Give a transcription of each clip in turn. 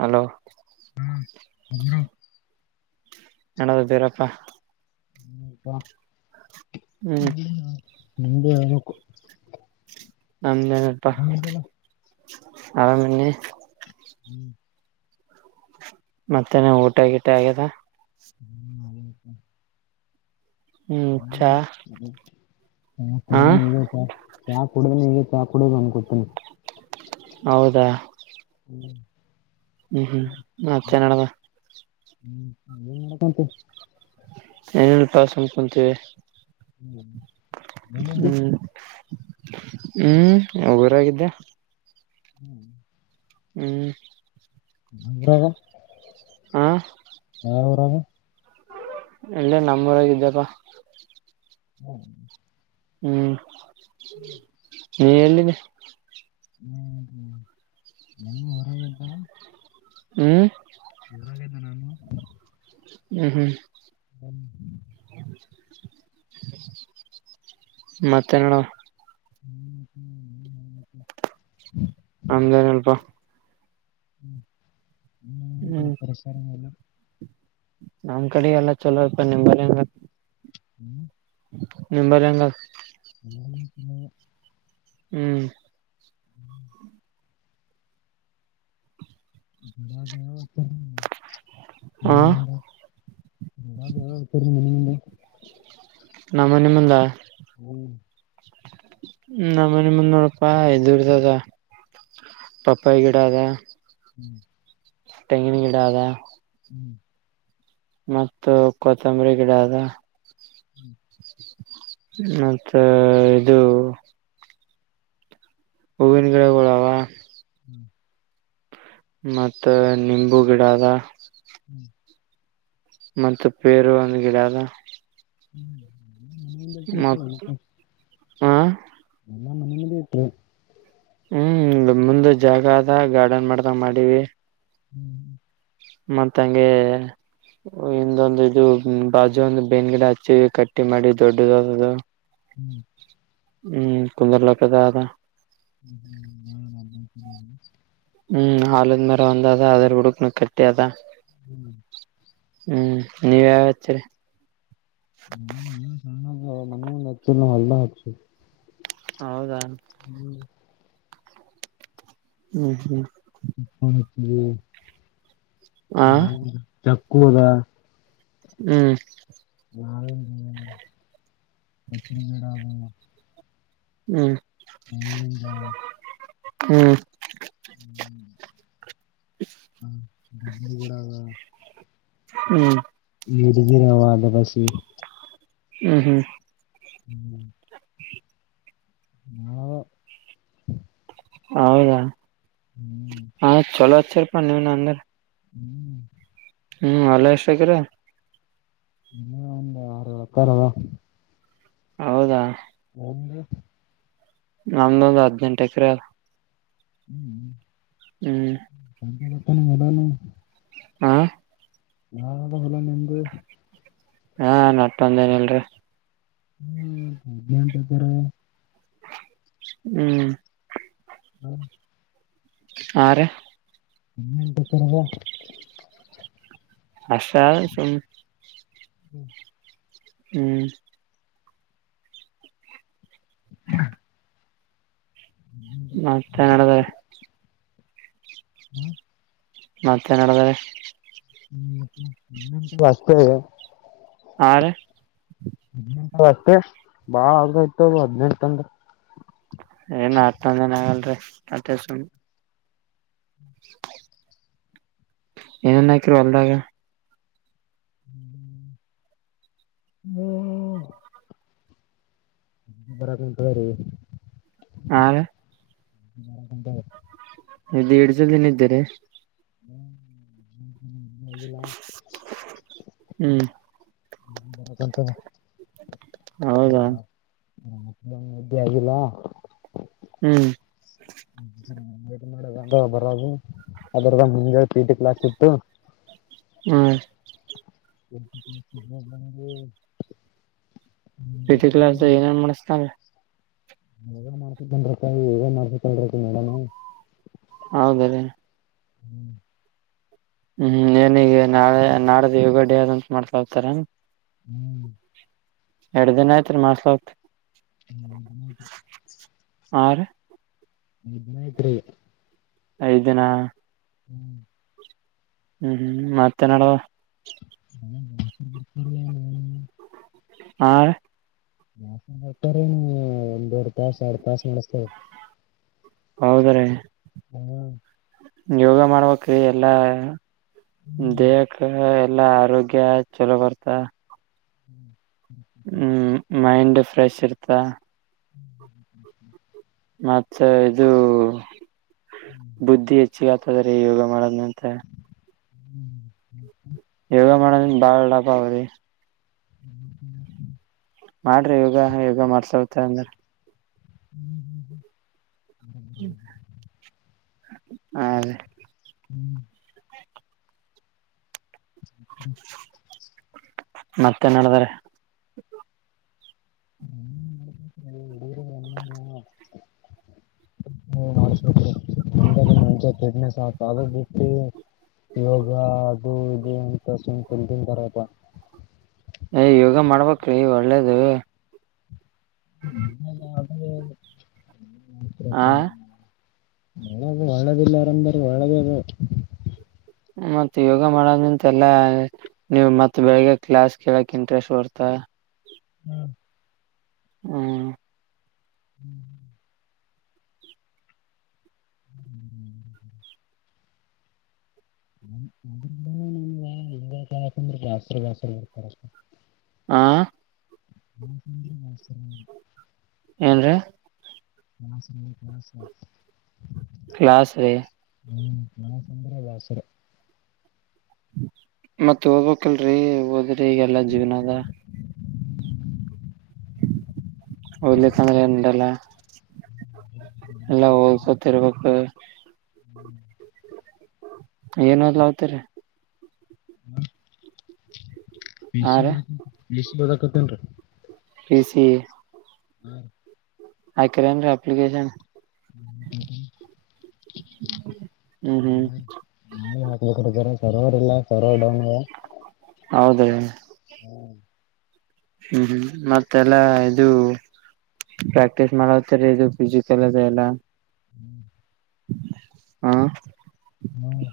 Hello ಹ್ಮ ಹ ನನದ್ದೀರಪ್ಪಾ ಹ್ಮ ಹ್ಮ ಹಾ ಹ್ಮ್ ನಿಜ ನ ನಮ್ದೇನಪ್ಪಾ ಅವರಾಮನ್ನಿ ಹ್ಮ್ ಮತ್ತೆನ ಊಟ ಗಿಟ ಆಗ್ಯದ ಹ್ಮ್ ನಳ ಹ್ಮ್ ಹ ಚಾ ಮಾಡ ಹ ಕು ನೀಯತಾ ಕುಡ ಈಗ ಚಾ ಕುಡ ಅಂದಕೊತೀನಿ ಹೌದಾ ಹ್ಮ ಹ್ಮ್ ಹ್ಮ್ ಮತ್ತೆ ನಡದ ಹ್ಮ್ಂತೆ [unintelligible] ಏನೇನು ಪಸ್ ಹಮ್ಕೊಂತೀವಿ ಹ್ಮ ಮೇನುಟ [unintelligible] ಹ್ಮ್ ಹ್ಮ್ ಉರಗಿದ್ದೆ ಹ್ಮ್ ಹ್ಮ್ ಹ್ರ [unintelligible] ಹ ಅವರಾಮ ಂಬರಗಿದ್ದಪ್ಪ ಹ್ಮ ಹ್ಮ್ ಹ [unintelligible] ನೀ ಎಲ್ಲಿದ್ದ ಹ್ಮ್್ಮ ಇನ್ನೂ ಹೊರಗೆ್ದಾ [unintelligible] ಹ್ಮ್ ಹ್ಮ್ ಹ್ಮ್ ಹ್ಮ [unintelligible] ಮತ್ತೆ ನೋಡ ಹ್ಮ್ ಹ್ಮ್ ಹ್ಮ ಹ ನಮ್ದೇನಲ್ಪ ಹ್ಮ್ ಹ್ಮ್ೂಡೆ ಹ್ಮ್ ಪಷರ ನಮ್ ಕಡೆ ಎಲ್ಲ ಚಲೋ ಇಪ್ಪ ನಿಮ್ಗಂಗ ಹ್ಮ್ ನಿಂಬಯಂಗ ಮೂ ಹ್ಮ್ ಹ್ಮ್ ಬಡ ಗತ್ತ ಹ ಹ ಎ ನಮ್ಮನೆಮ್ಮಲ್ಲ ಹ್ಮ್ ನನೆ ಮುಂದ ನೋಡಪ್ಪ ಇದದುರ್ದದ ಪಪ್ಪ ಈ ಗಿಡ ಅದ ಹ್ಮ್ ತೆಂಗಿನ ಗಿಡದಾ ಮತ್ತು ಕೊತ್ತಂಬರಿ ಗಿಡ ಅದ ಹ್ಮ್ ಮತ್ತೆ ಇದು ಹೂವಿನ ಗಿಡೆಗಳಳಾವ ಹ್ಮ್ ಮತ್ತ ನಿಂಬು ಗಿಡ ಅದ ಹ್ಮ್ ಮತ್ತೆ ಪೇರು ಒಂದ ಗಿಡ ಅದ ಹ್ಮ್ ಮತ್ತುತ್ತ ಹಾ ಎಲ್ಲ ಮನೆ ಮುಂದ ಆತ್ತು ಹ್ಮ್ ಮುಂದ ಜಾಗ ಅದ ಗಾರ್ಡನ್ ಮಾಡ್ದ ಮಾಡೀ ಹ್ಮ್ ಮತ್ತ ಹಂಗೆ ಇಂದೊಂದು ಇದು ಬಾಜು ಒಂದು ಬೆೇನ್ಗಿಡ ಹಚ್ಚಿ ಕಟ್ಟಿ ಮಾಡಿ ದೊಡ್ಡದಾದದು. ಹ್ಮ್ ಹ್ಮ್ ಕುಂದರ್ಲಕ್ಕದ ಅದ ಹ್ಮ ಹ್ಮ ಬ ಹ್ಮ್ ಹಾಲದ್ ಮೇರ ಒಂದ್ ಅದ ಅದ ಹುಡುಕ್ನು ಕಟ್ಟ ಅದ [unintelligible] ಹ್ಮ್ ನೀವ ಯಾವತರಿ ಮನೆ ನತ ಹಲ್ ಹಸ ಹೌದಾ ಹ್ಮ್ ಹ್ಮ್ ಹ್ಮ್ ಹ [unintelligible] ಹ ಕೂದಾ ಹ್ಮ್ ಕಚ ಬಡಬ ಹ್ಮ್ ನಿನ್ನಂತ ಹ್ಮ್ ಹ್ಮ ಹ್ಮ ಗರ ಹ್ಮ್ ಇಡಿಗೆರವ ಅಲ್ಲ ಬಸಿ ಹ್ಮ್ ಹ್ಮ್ ಹ್ಮ್ ನಾ ಹೌದಾ ಹಾ ಚಲೋ ಅ ಸರ್. ಪ ನೀ ನ ಅಂದರೆ ಹ್ಮ್ ಹ್ಮ್ ಅಲ್ಲ ಎಷ್ಟ ಆಕರ ಇ ಒ ಆರುಳಕ್ಕಾರವಾ ಹೌದಾ ಒಂದು ನಮ್ದೊಂದು ಹದ್ನೆೆಂಟು ಎಕರೆ ಹ್ಮ್್ಮ ಹ್ಮ್ ಸಂ [unintelligible] ಮದಾನ ಹಾ ನಾ ಹಲ ನಿೆಂದು ಹಾ ನಟ್ೊಂದೇನಲ್ರಿ ಹ್ಮ ಅಂತ ಬರ ಹ್ಮ್ ಹ್ಮ ಆ ಹಕ್ಕರದ [unintelligible] ಹಸಾ ಸ [unintelligible] ಹ್ಮ್ ಹ್ಮ್ [unintelligible] ಮತ್ತೆ ನಡದಾರೆ ಹ್ಮ ಮತ್ತೇ ನಡಿದಾರೆ ಹ್ಮ ವಾಸತ ಹಾ ರ ಹದ್ಿನಂಟ ಅಷ್ಟೇ ಬಾಳ್ ಆಗಾಯ್ತ ಅದು ಹದ್ಿನೆಂಟ ಅಂದ್ರೆ ಏನ್ ಹತ್ೊಂದ್ ಜನ ಆಗಲ್ರಿ ಅತ್ತೆ ಸುಮಿ ಹ ಏನನ್ನ ಹಕರು ಅಲ್ದಾಗ ಹ್ಮ್ ಹ್ಮ್ ಬರ ಗಟ ರ ಹಾ ರ ಹಟ ಅದು ಎಡ್ ಜಲ್ ಏನ ಇದ್ದಾರೆ ಹ್ಮ್ ಹ್ಮ್ಿಲ್ಲಂತ ಹ ಹೌದಾ ಮ್ದ ಆಗಿಲ್ಲ ಹ್ಮ್ ಅ ಬರದು ಅದ್ರದ ಮುಂಜ ಪೀಟಿ ಕ್ಲಾಕ್ ಇಟ್ಟು ಹ್ಮ್ ಹ್ಮ್ಮ್ ಪ್ರೀತಿ ಕ್ಲಾಸ್ ಏನೇನ್ ಮಾಡಸ್ತನ್್ರೀ ಹಗ ಮಾಡ್ಸ ಬನ್್ರತ ಹೇಗ ಮಾಡ್ಸಲ್ತಿ ಮೇಡಾನ ಹೌದ ರೀ ಹ್ಮ್ ಹ್ಮ್ ಏನಿಗೆ ನಾಳೆ ನಾಳ್ದ ಯೋಗ ಡೇ ಆದಂತ ಮಾಡ್ಕಾತಾರ ಹ್ಮ್ ಎರಡ್ ದಿನ ಆಯ್ತ್ರಿ ಮಾಡಸಲತ್ ಹ್ಮ ಆ ನಿಿನ ಇತ್ರ ಐ ದಿನ ಹ್ಮ್ ಹ್ಮ್ ಹ್ಮ್ ಮತ್ತೆ ನಡುವ ಕೆ [unintelligible] ಹ ತಾರೆ ಒಂದಂದು ದೊಡ್ ತಾಸ ಎಡ್ ತಸ್ ನಮಸ್ತೆಕಾರ ಹೌದ್ರಿ ಹ್ಮ ಯೋಗ ಮಾಡ್ಬೇಕಕ್್ರೀ ಎಲ್ಲಾ ದೇಕ ಎಲ್ಲ ಆರೋಗ್ಯ ಚಲೋ ಬರ್ತ ಹ್ಮ್ ಹ್ಮ್ ಮೈಂಡ್ ಫ್ರೆಶ್ ಇರ್ತಾ ಹ್ಮ ಮತ್ತೆ ಇದು ಬುದ್ಧಿ ಹಚ್ಚ ಹದರಿ ಯೋಗ ಮಾಡದ್ನಂತ ಹ್ಮ್ ಹ್ಮ ಯೋಗ ಮಾಡದ ಬಾಳ್ ಡಪ ಅವ್ರಿ ಹ್ಮ ಮಾಡ್ರಿ ಯೋಗ ಯೋಗ ಮಾಡ್ಸಲ್ತ ಅಂದ್ರ ಹ್ಮ್ ಹ್ಮ್ ಹ್ಮ ಹದೇ ಗೆ ಹ ಹ್ಮ ಮತ್ತೆ ನಡ್ದಾರೆ ಹ ಕೆ ಹಂಚ ಫಿಟ್ನೆಸ್ ಆತ ಅದು ಬಿಟ್ಟು ಯೋಗ ಅದು ಇದೆ ಅಂತ ಸುಮ್ ತಿಲ್ನ್ಂತರಪ್ಪ ಏ ಯೋಗ ಮಾಡ್ಬೇಕ್ರಿ ಒಳ್ಳೇದು ಹ್ಮ ಅದ ಗೆ ಆ ಒಳ್ಳದು ಒಳ್ಳೇದಿಲ್ಲ ಆರಂಬರಿ ಒಳ್ಳದ ಅದು ಮತ್ ಯೋಗ ಮಾಡದ್ ನಿಂತ ಎಲ್ಲಾ ನೀವು್ ಮತ್ ಬೆಳಿಗ್ಗೆ ಕ್ಲಾಸ್ ಕೇಳಕ್ ಇಂಟ್ರೆಸ್ಟ್ ಬರ್ತ ಹ್ಮ್ ಹ್ಮ್ ಹ್ಮ್ ಹ್ಮ್ ಹ್ಮ್ ಅದ ನಮಗೆ ಇಗಕಂದ್ರೆ ದಸ್ತ್ರ ವಸ್ರು ಬರ್ತಾರಷ್ಟ ಆ ನಂದರ ಮಸರ ್ರ ಹ ಸಸ ಕ್ಲಸ್ ರ ಹ್ಮ್ ಮಾ ಸಂದರ ಬಾಸರ ಮತ್ತತ್ ಓದ್ಬೇಕಲ್ರರಿ ಓದಿ ಈಗೆಲ್ಲ ಜೀವನದ ಹಲಿಕ್ಕಂದ್ರೆ ಎಟಲ್ಲ ಎಲ್ಲಾ ಹೋಗೋಗಸೊತಿರ್ಬೇಕಕ್ [unintelligible] ಏನದ್ಲ ಹಾವತರಿ ಹಾ ರೀ [unintelligible] [inaudible] ಹತೇನ್ ರೀ [unintelligible] [inaudible] ಹ್ಮ್ ಆಕ್ರ ಏನ್ [unintelligible] ಅಪ್ಲಿಕೇಶನ್ [unintelligible] ಹ್ಮ್ ಹ್ಮ್ ನ ಹಾಗಾಗಲಿ ಕಡೆ ಜರ ಸರ್ವರ್ ಇಲ್ಲ ಸರ್ವರ್ ಡೌನ್ ಹೌದ ಹ್ಮ್ ಹ್ಮ್ ಮತ್ತೆಲ್ಲಾ ಇದು ಪ್ರಾಕ್ಟೀಸ್ ಮಾಡತಾರೆ ಇದು ಫಿಸಿಕಲ್ ಅದೆ ಎಲ್ಲ ಹ್ಮ್ ಹಾ ಹ್ಮ್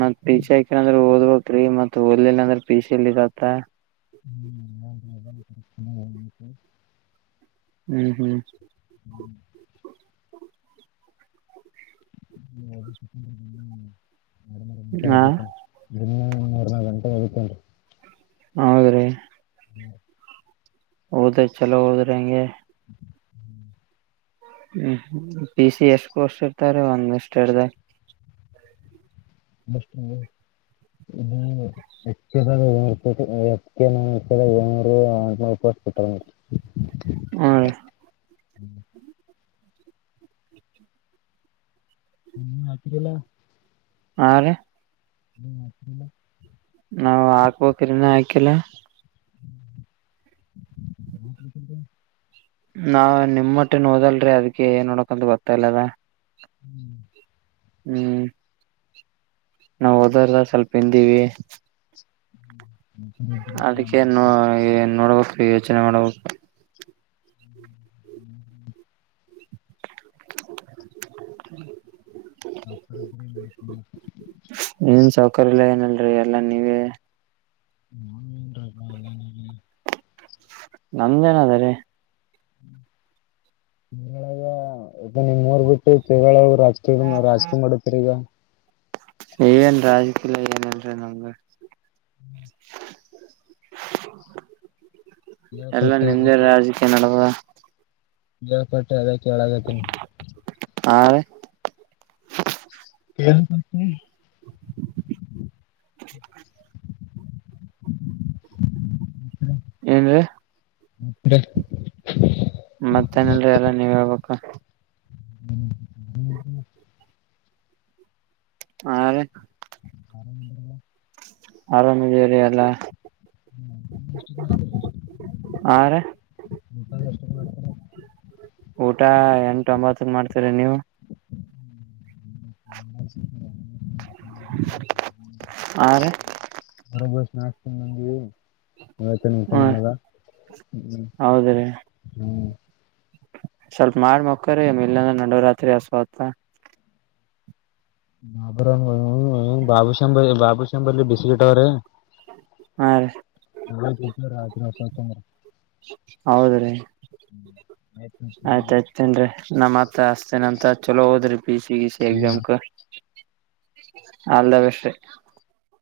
ಮತ್ತ ಈರೆ [unintelligible] ಓದ್ಬೇಕ್ರೀ ಮತ್ತ [unintelligible] ಲಲ್ಲ ಅಂದ್ರೆ ಪಿಸಿಲ್ ಇದತ್ತ ಹ್ಮ್ ಹ್ಮ್ ಹ್ಮ್ ಹ ಹ್ಮ್ ಹಾ ನಡಬತ್ತೆ [unintelligible] ಮೂರ್ ನಾಲ್ಕು ಗಂಟೆ ಹೋಗತ್ತೇನ್ರಿ ಹೌದ್ರೀ ಹ್ಮ್ ಹೌದ್ರಿ ಚಲೋ ಹೋದ್ರಿ ಹಂಗೆ ಹ್ಮ್ ಪ ಸಿ ಎಷ್ಟ್ ಕೋರ್ಸ್ಟ್ ಇರ್ತಾರೆ ಒಂದ್ ಇಷ್ಟ ಎರ [unintelligible] [unintelligible] ಷ್ಟ ಹೆಯ ಏಳ್ನೂರುನೂಪಾಯಿ ಬಿಟ ಹ್ಮ್ ರೀ ಹ್ಮ ನಟಲ್ಲ [unintelligible] ಹ ಇಲ್ಲ [unintelligible] ನಾವವು ಹಾಕ್ಬೇಕ್ರ ಇನ್ನ ಹಾಕಿಲ್ಲ ನ [unintelligible] ನಾವ ನಿಮ ಮಟ್ಟೆ ನೋದಲ್ರಿ ಅದಕ್ಕೆ ಏನ್ ನೋಡಕಂತ ಗೊತ್ತಾ ಇಲ್ಲ ಅದ ಹ್ಮ್ ಹ್ಮ್ ನಾವವು ಹೋದಾರದ ಸ್ವಲ್ಪ ಹಿಂದಿವವಿ ಹ್ಮ್ ಅದಕ್ಕೆ ನ ನೋಡ್ಬೇಕ ಪ್ರಯೋಜನ ಮಾಡ ಹ್ಮ್ ಹ್ಮ ಹ್ಮ ಹ್ಮ್ಮ ಹ ಆಫರ್ಬ ಹ್ಮ್ ರಿ ಎಲ್ಲ ನೀವೇ ಹನ್ ಎಲ್ಲ ನೀ ನಮ್ದೇಏನ ಅದಾರೋ ನಿಳಗ ಈಗ ನಿಮ್ ಮೂರ್ ಬಿಟ್ಟು ತಳ ರಾಜಕೀಯ ರಾಜಕೀಯ ಮಾಡತರಿ ಈಗ ಏನ್ರ ರಾಜಕೀಲ ಏನನ್ರೀ ನಂಗಗೆ ಹ್ಮ್ ಎಲ್ಲಾ ಕೇಳ್ಪಟ್ಟೆ ನಿಮ್ದೆ ರಾಜಕೀಯ ನಡದ ಇಪಟ್ಟೆ ಅದಕ್ಕೆಗತನ ಹಾ [unintelligible] ಏನ್ ಮತ್ತ ಮತ್ತೇನಲ್ರಿ ಎಲ್ಲ ನೀವ್ ಹೇಳ್ಬೇಕ ಹ್ಮ್ ಹಾ ಆರಾಮ ಇದೀರಿ ಎಲ್ಲ ಆ ರೀ ಹಟ ಊಟ ಎಂಟ ಒಂಬತ್ತನ್ ಮಾಡ್ತೀರಿ ನೀವು ಹ್ಮ ಆ ನಾಕಕಂದಗೆ ನತ ಊಟ ಹ್ಮ ಮಾಡದ ಹ್ಮ ಹೌದ್ರಿ ಹ್ಮ್ ಸ್ವಲ್ಪ ಮಾಡ ಮುಕ್ಕರ ಇಲ್ಲಂದ್ರ ನಡವ ರಾತ್ರಿ ಹಸುತ ಬರ ಬಾಬು ಸಂಂಬ ಬಾಬು ಸಂಂಬರ್ಲಿ ಬಿಸಿಗಟ್ಟವ್ರ ಹಾ ರೀ ರಾತ್ರಿ ಹೊಸ ತಂದ್ರ ಹೌದ್ರೀ ಆಯ್ತಾಯಯ್ತತೇನ್ರಿ ನಮ್ಮತ್ರ ಅಷ್ಟತೇನಂತ ಚಲೋ ಅದ್ರ ಪ ಸಿಗೆ ಸಿ ಹ್ಮ್ ಎಗ್ಜಾಮ್ ಕ ಅಲ್ಲದ ಬಷ